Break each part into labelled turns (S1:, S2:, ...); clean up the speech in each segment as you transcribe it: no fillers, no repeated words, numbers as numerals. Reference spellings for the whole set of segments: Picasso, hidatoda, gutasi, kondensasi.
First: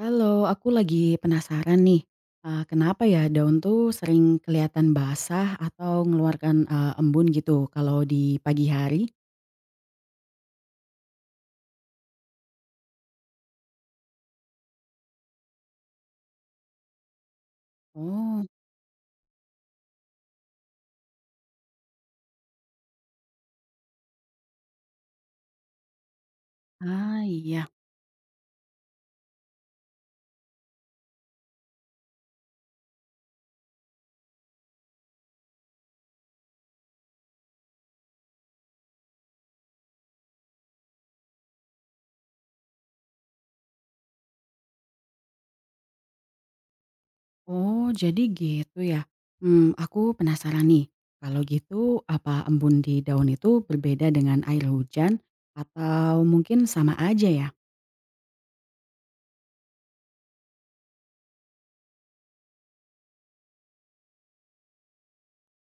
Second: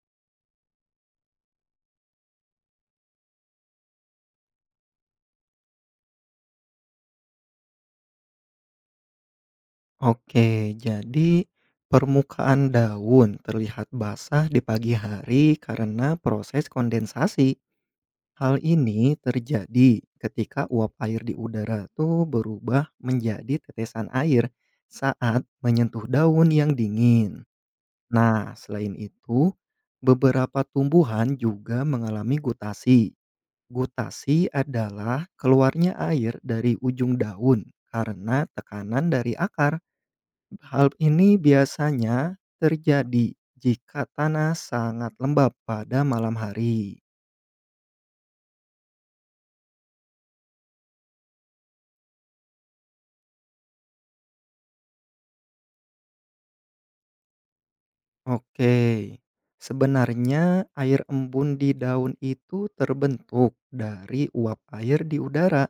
S1: Halo, aku lagi penasaran nih, kenapa ya daun tuh sering kelihatan basah atau ngeluarkan embun gitu kalau di pagi hari?
S2: Oke, jadi permukaan daun terlihat basah di pagi hari karena proses kondensasi.
S1: Oh,
S2: Hal ini terjadi ketika uap air di udara tuh berubah menjadi tetesan air saat menyentuh daun yang
S1: ah,
S2: dingin.
S1: iya.
S2: Nah, selain itu, beberapa tumbuhan juga mengalami gutasi. Gutasi adalah keluarnya air dari ujung daun karena tekanan dari akar. Hal ini biasanya terjadi jika tanah sangat lembab pada malam hari.
S1: Oh, jadi gitu ya? Hmm, aku penasaran nih, kalau gitu apa embun di daun itu berbeda dengan air hujan atau mungkin sama aja ya?
S2: Oke, sebenarnya air embun di daun itu terbentuk dari uap air di udara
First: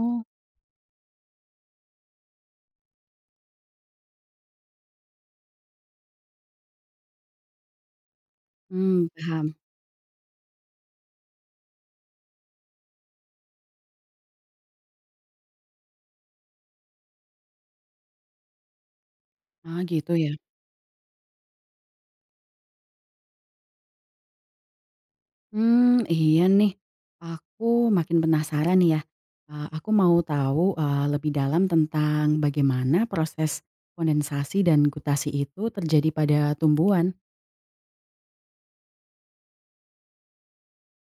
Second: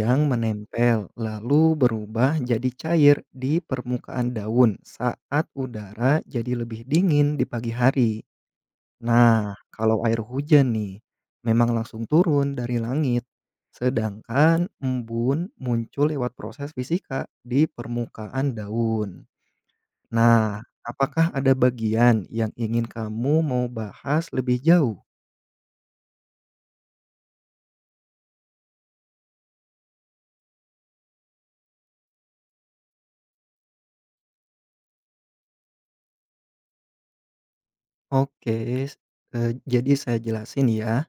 S2: yang menempel lalu berubah jadi cair di permukaan daun saat udara jadi lebih dingin di pagi hari.
S1: hmm, paham.
S2: Nah, kalau air hujan nih, memang langsung turun dari langit. Sedangkan embun muncul lewat proses fisika di permukaan daun.
S1: Ah, gitu ya?
S2: Nah, apakah ada bagian yang ingin kamu mau bahas lebih jauh?
S1: Hmm, iya nih, aku makin penasaran nih ya, aku mau tahu lebih dalam tentang bagaimana proses kondensasi dan gutasi itu terjadi pada tumbuhan.
S2: Oke, jadi saya jelasin ya.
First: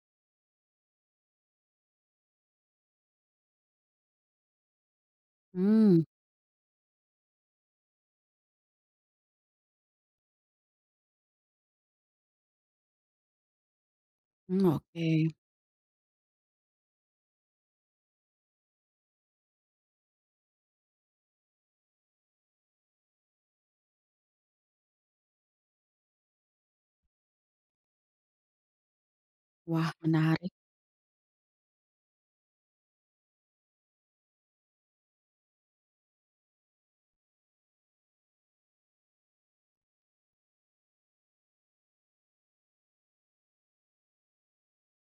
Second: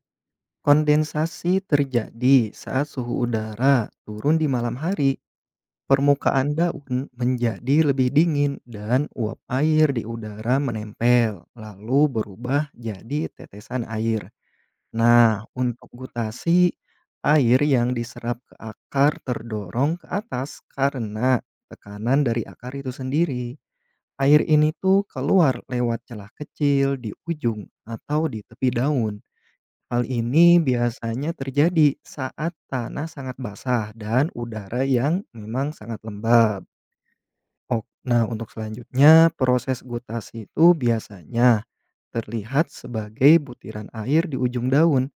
S2: Kondensasi terjadi saat suhu udara turun di malam hari.
S1: Hmm,
S2: Permukaan daun menjadi lebih dingin dan uap air di udara menempel, lalu berubah jadi tetesan air.
S1: mmm, oke.
S2: Nah, untuk gutasi, air yang diserap ke akar terdorong ke atas karena tekanan dari akar itu sendiri. Air ini tuh keluar lewat celah kecil di ujung atau di tepi daun.
S1: Wah,
S2: Hal
S1: menarik.
S2: ini biasanya terjadi saat tanah sangat basah dan udara yang memang sangat lembab. Ok, nah untuk selanjutnya proses gutasi itu biasanya terlihat sebagai butiran air di ujung daun.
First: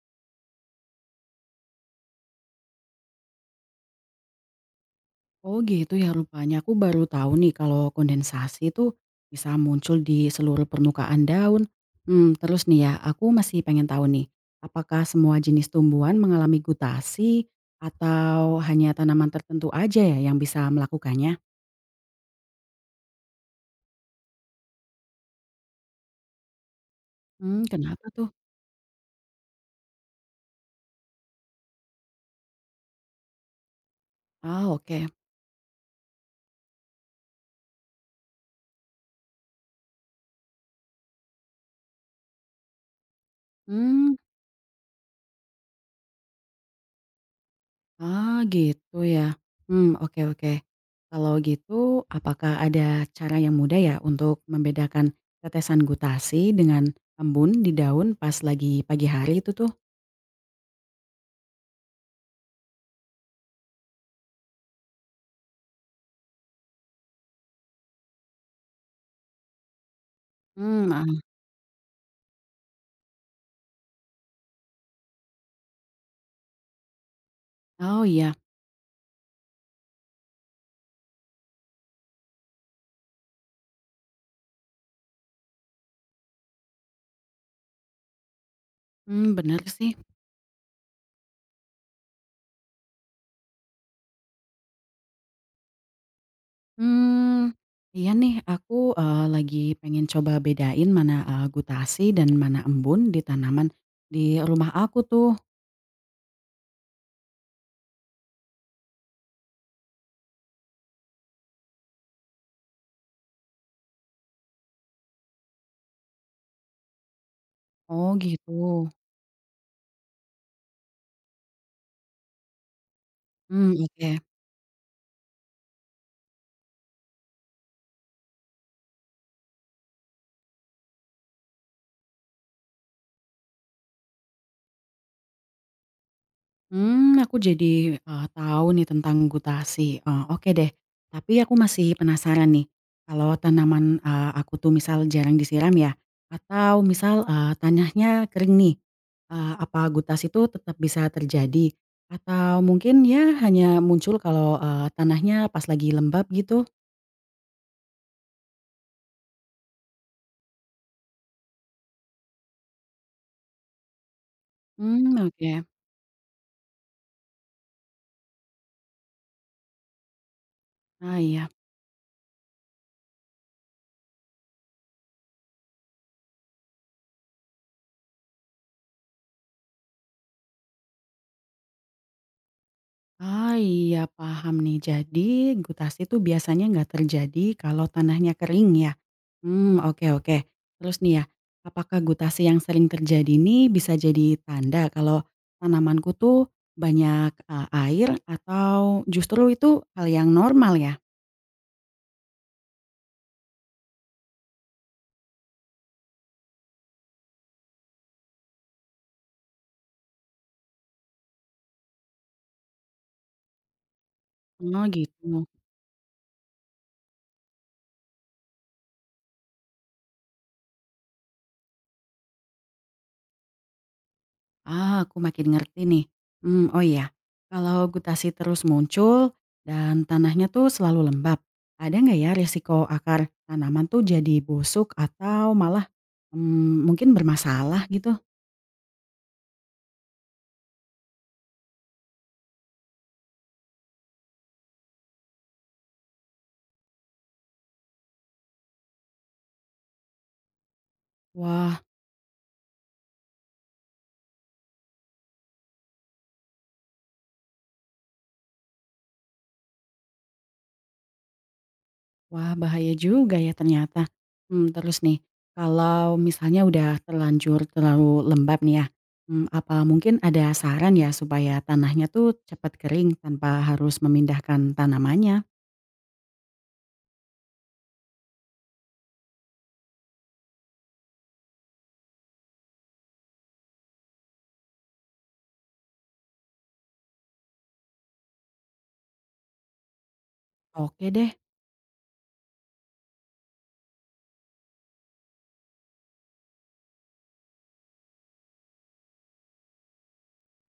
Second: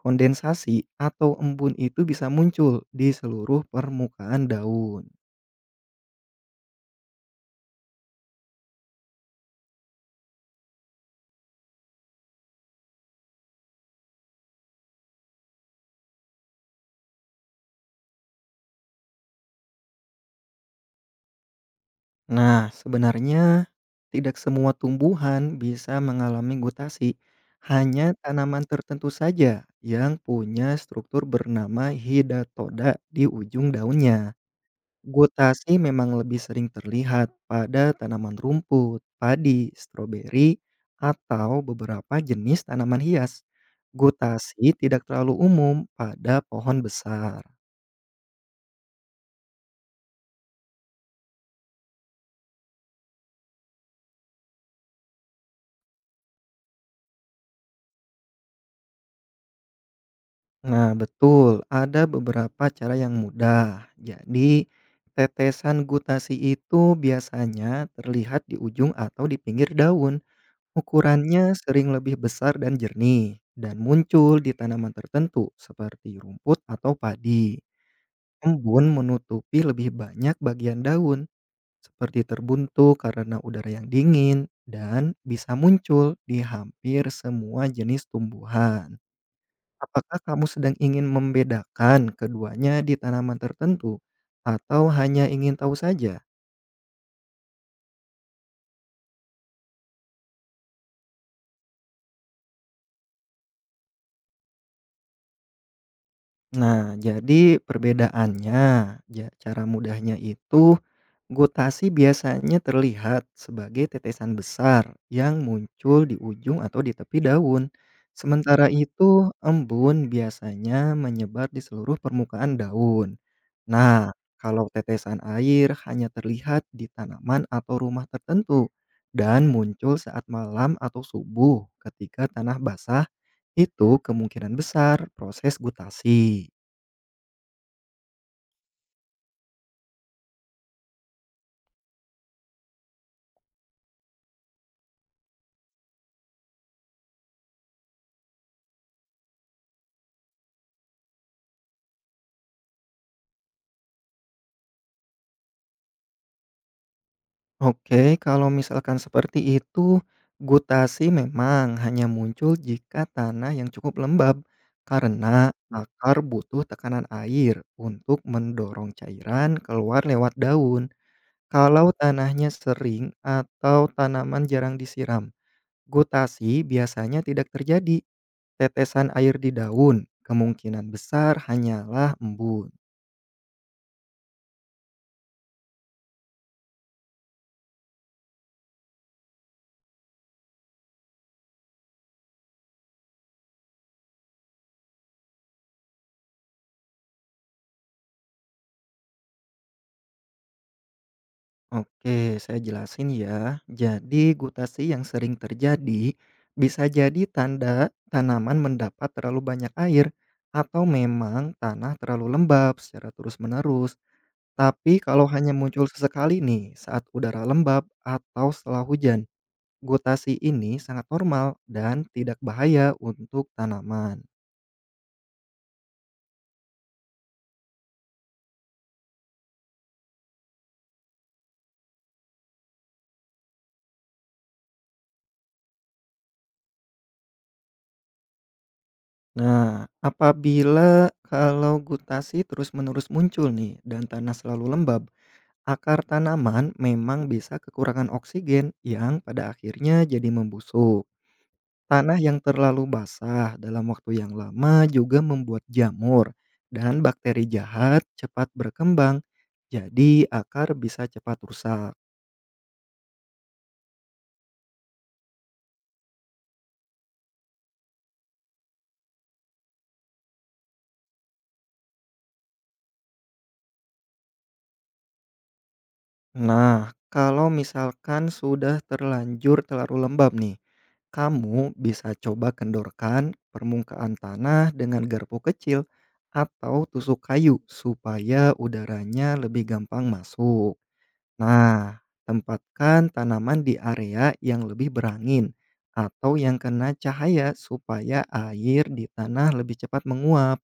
S2: Kondensasi atau embun itu bisa muncul di seluruh permukaan daun.
S1: Oh, gitu ya rupanya, aku baru tahu nih kalau kondensasi itu bisa muncul di seluruh permukaan daun. Hmm, terus nih ya, aku masih pengen tahu nih, apakah semua jenis tumbuhan mengalami gutasi atau hanya tanaman tertentu aja ya yang bisa melakukannya?
S2: Nah, sebenarnya tidak semua tumbuhan bisa mengalami gutasi.
S1: Hmm, kenapa
S2: Hanya
S1: tuh?
S2: tanaman tertentu saja yang punya struktur bernama hidatoda di ujung daunnya.
S1: Ah, oke.
S2: Gutasi memang lebih sering terlihat pada tanaman rumput, padi, stroberi, atau beberapa jenis tanaman hias.
S1: Hmm.
S2: Gutasi tidak terlalu umum pada pohon besar.
S1: Ah, gitu ya. Hmm, oke oke. Kalau gitu apakah ada cara yang mudah ya untuk membedakan tetesan gutasi dengan embun di daun pas lagi pagi hari itu tuh?
S2: Nah, betul, ada beberapa cara yang mudah. Jadi, tetesan gutasi itu biasanya terlihat di ujung atau di pinggir daun.
S1: Mmm, ah,
S2: Ukurannya sering lebih besar dan jernih dan muncul di tanaman tertentu seperti rumput atau padi.
S1: oh iya.
S2: Embun menutupi lebih banyak bagian daun, seperti terbuntu karena udara yang dingin dan bisa muncul di hampir semua jenis tumbuhan.
S1: Hmm, bener sih.
S2: Apakah kamu sedang ingin membedakan keduanya di tanaman tertentu atau hanya ingin tahu saja?
S1: Hmm, iya nih aku, lagi pengen coba bedain mana gutasi dan mana embun di tanaman di rumah aku tuh.
S2: Nah, jadi perbedaannya, cara mudahnya itu, gutasi biasanya terlihat sebagai tetesan besar yang muncul di ujung atau di tepi daun.
S1: Oh,
S2: Sementara
S1: gitu.
S2: itu, embun biasanya menyebar di seluruh permukaan daun.
S1: Hmm,
S2: Nah,
S1: oke.
S2: kalau tetesan air hanya terlihat di tanaman atau rumah tertentu dan muncul saat malam atau subuh ketika tanah basah, itu kemungkinan besar proses gutasi.
S1: Hmm, aku jadi tahu nih tentang gutasi, oke deh. Tapi aku masih penasaran nih, kalau tanaman, aku tuh misal jarang disiram ya, atau misal, tanahnya kering nih, apa gutasi itu tetap bisa terjadi? Atau mungkin ya hanya muncul kalau tanahnya pas lagi lembab gitu?
S2: Oke, kalau misalkan seperti itu, gutasi memang hanya muncul jika tanah yang cukup lembab
S1: Hmm,
S2: karena
S1: oke.
S2: Akar butuh tekanan air untuk mendorong cairan keluar lewat daun.
S1: Ah, iya.
S2: Kalau tanahnya sering atau tanaman jarang disiram, gutasi biasanya tidak terjadi. Tetesan air di daun kemungkinan besar hanyalah embun.
S1: Ah, iya paham nih. Jadi gutasi itu biasanya nggak terjadi kalau tanahnya kering ya? Hmm, oke oke. Terus nih ya, apakah gutasi yang sering terjadi ini bisa jadi tanda kalau tanamanku tuh banyak air atau justru itu hal yang normal ya?
S2: Oke, saya jelasin ya. Jadi, gutasi yang sering terjadi bisa jadi tanda tanaman mendapat terlalu banyak air atau memang tanah terlalu lembab secara terus-menerus.
S1: Oh,
S2: Tapi kalau
S1: gitu.
S2: hanya muncul sesekali nih saat udara lembab atau setelah hujan, gutasi ini sangat normal dan tidak bahaya untuk tanaman.
S1: Ah, aku makin ngerti nih. Mmm, oh iya, kalau gutasi terus muncul dan tanahnya tuh selalu lembab, ada nggak ya risiko akar tanaman tuh jadi busuk atau malah, mmm, mungkin bermasalah gitu?
S2: Nah, apabila kalau gutasi terus-menerus muncul nih dan tanah selalu lembab, akar tanaman memang bisa kekurangan oksigen yang pada akhirnya jadi membusuk.
S1: Wah
S2: Tanah yang terlalu basah dalam waktu yang lama juga membuat jamur dan bakteri jahat cepat berkembang, jadi akar bisa cepat rusak.
S1: wah bahaya juga ya ternyata. Mmm, terus nih, kalau misalnya udah terlanjur terlalu lembab nih ya, mmm, apa mungkin ada saran ya supaya tanahnya tuh cepat kering tanpa harus memindahkan tanamannya?
S2: Nah, kalau misalkan sudah terlanjur terlalu lembab nih, kamu bisa coba kendorkan permukaan tanah dengan garpu kecil atau tusuk kayu supaya udaranya lebih gampang masuk.
S1: Oke deh.
S2: Nah, tempatkan tanaman di area yang lebih berangin atau yang kena cahaya supaya air di tanah lebih cepat menguap.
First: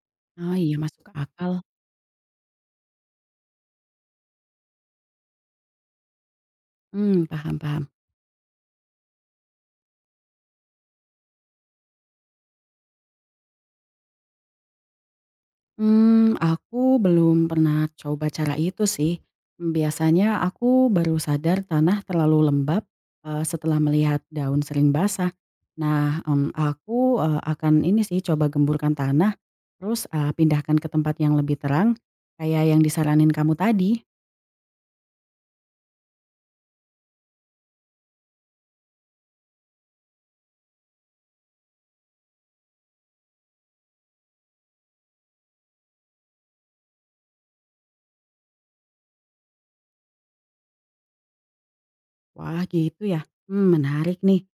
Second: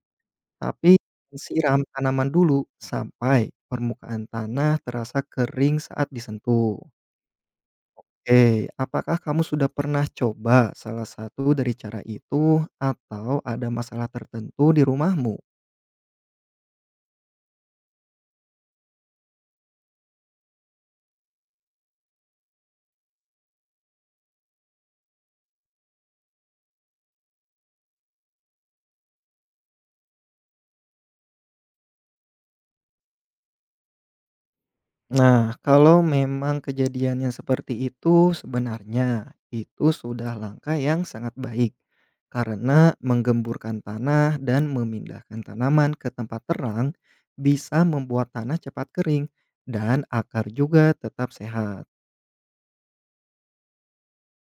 S1: Ah, iya
S2: Tapi
S1: masuk akal.
S2: siram tanaman dulu sampai permukaan tanah terasa kering saat disentuh.
S1: Mmm, paham paham.
S2: Oke, apakah kamu sudah pernah coba salah satu dari cara itu atau ada masalah tertentu di rumahmu?
S1: Mmm, aku belum pernah coba cara itu sih. Mmm, biasanya aku baru sadar tanah terlalu lembab, setelah melihat daun sering basah. Nah, mmm, aku akan ini sih coba gemburkan tanah, terus pindahkan ke tempat yang lebih terang, kayak yang disaranin kamu tadi.
S2: Nah, kalau memang kejadiannya seperti itu, sebenarnya itu sudah langkah yang sangat baik karena menggemburkan tanah dan memindahkan tanaman ke tempat terang bisa membuat tanah cepat kering dan akar juga tetap sehat.
S1: Wah, gitu ya? Mmm, menarik nih.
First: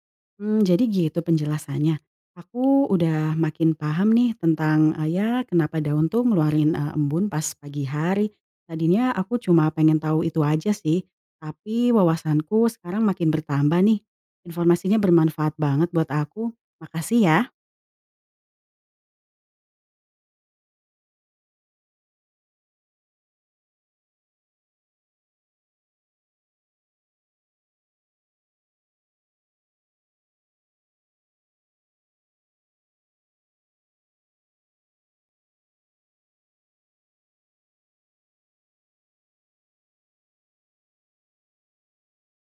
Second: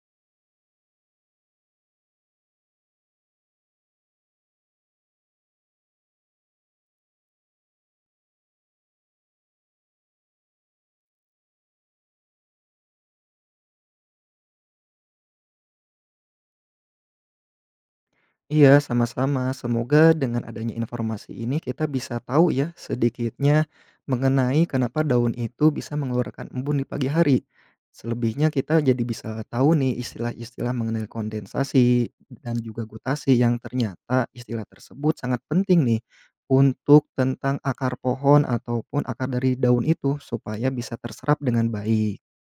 S1: Mmm, jadi gitu penjelasannya. Aku udah makin paham nih tentang, ya kenapa daun tuh ngeluarin embun pas pagi hari. Tadinya aku cuma pengen tahu itu aja sih, tapi wawasanku sekarang makin bertambah nih. Informasinya bermanfaat banget buat aku. Makasih ya.
S2: Iya, sama-sama. Semoga dengan adanya informasi ini kita bisa tahu ya sedikitnya mengenai kenapa daun itu bisa mengeluarkan embun di pagi hari. Selebihnya kita jadi bisa tahu nih istilah-istilah mengenai kondensasi dan juga gutasi yang ternyata istilah tersebut sangat penting nih untuk tentang akar pohon ataupun akar dari daun itu supaya bisa terserap dengan baik.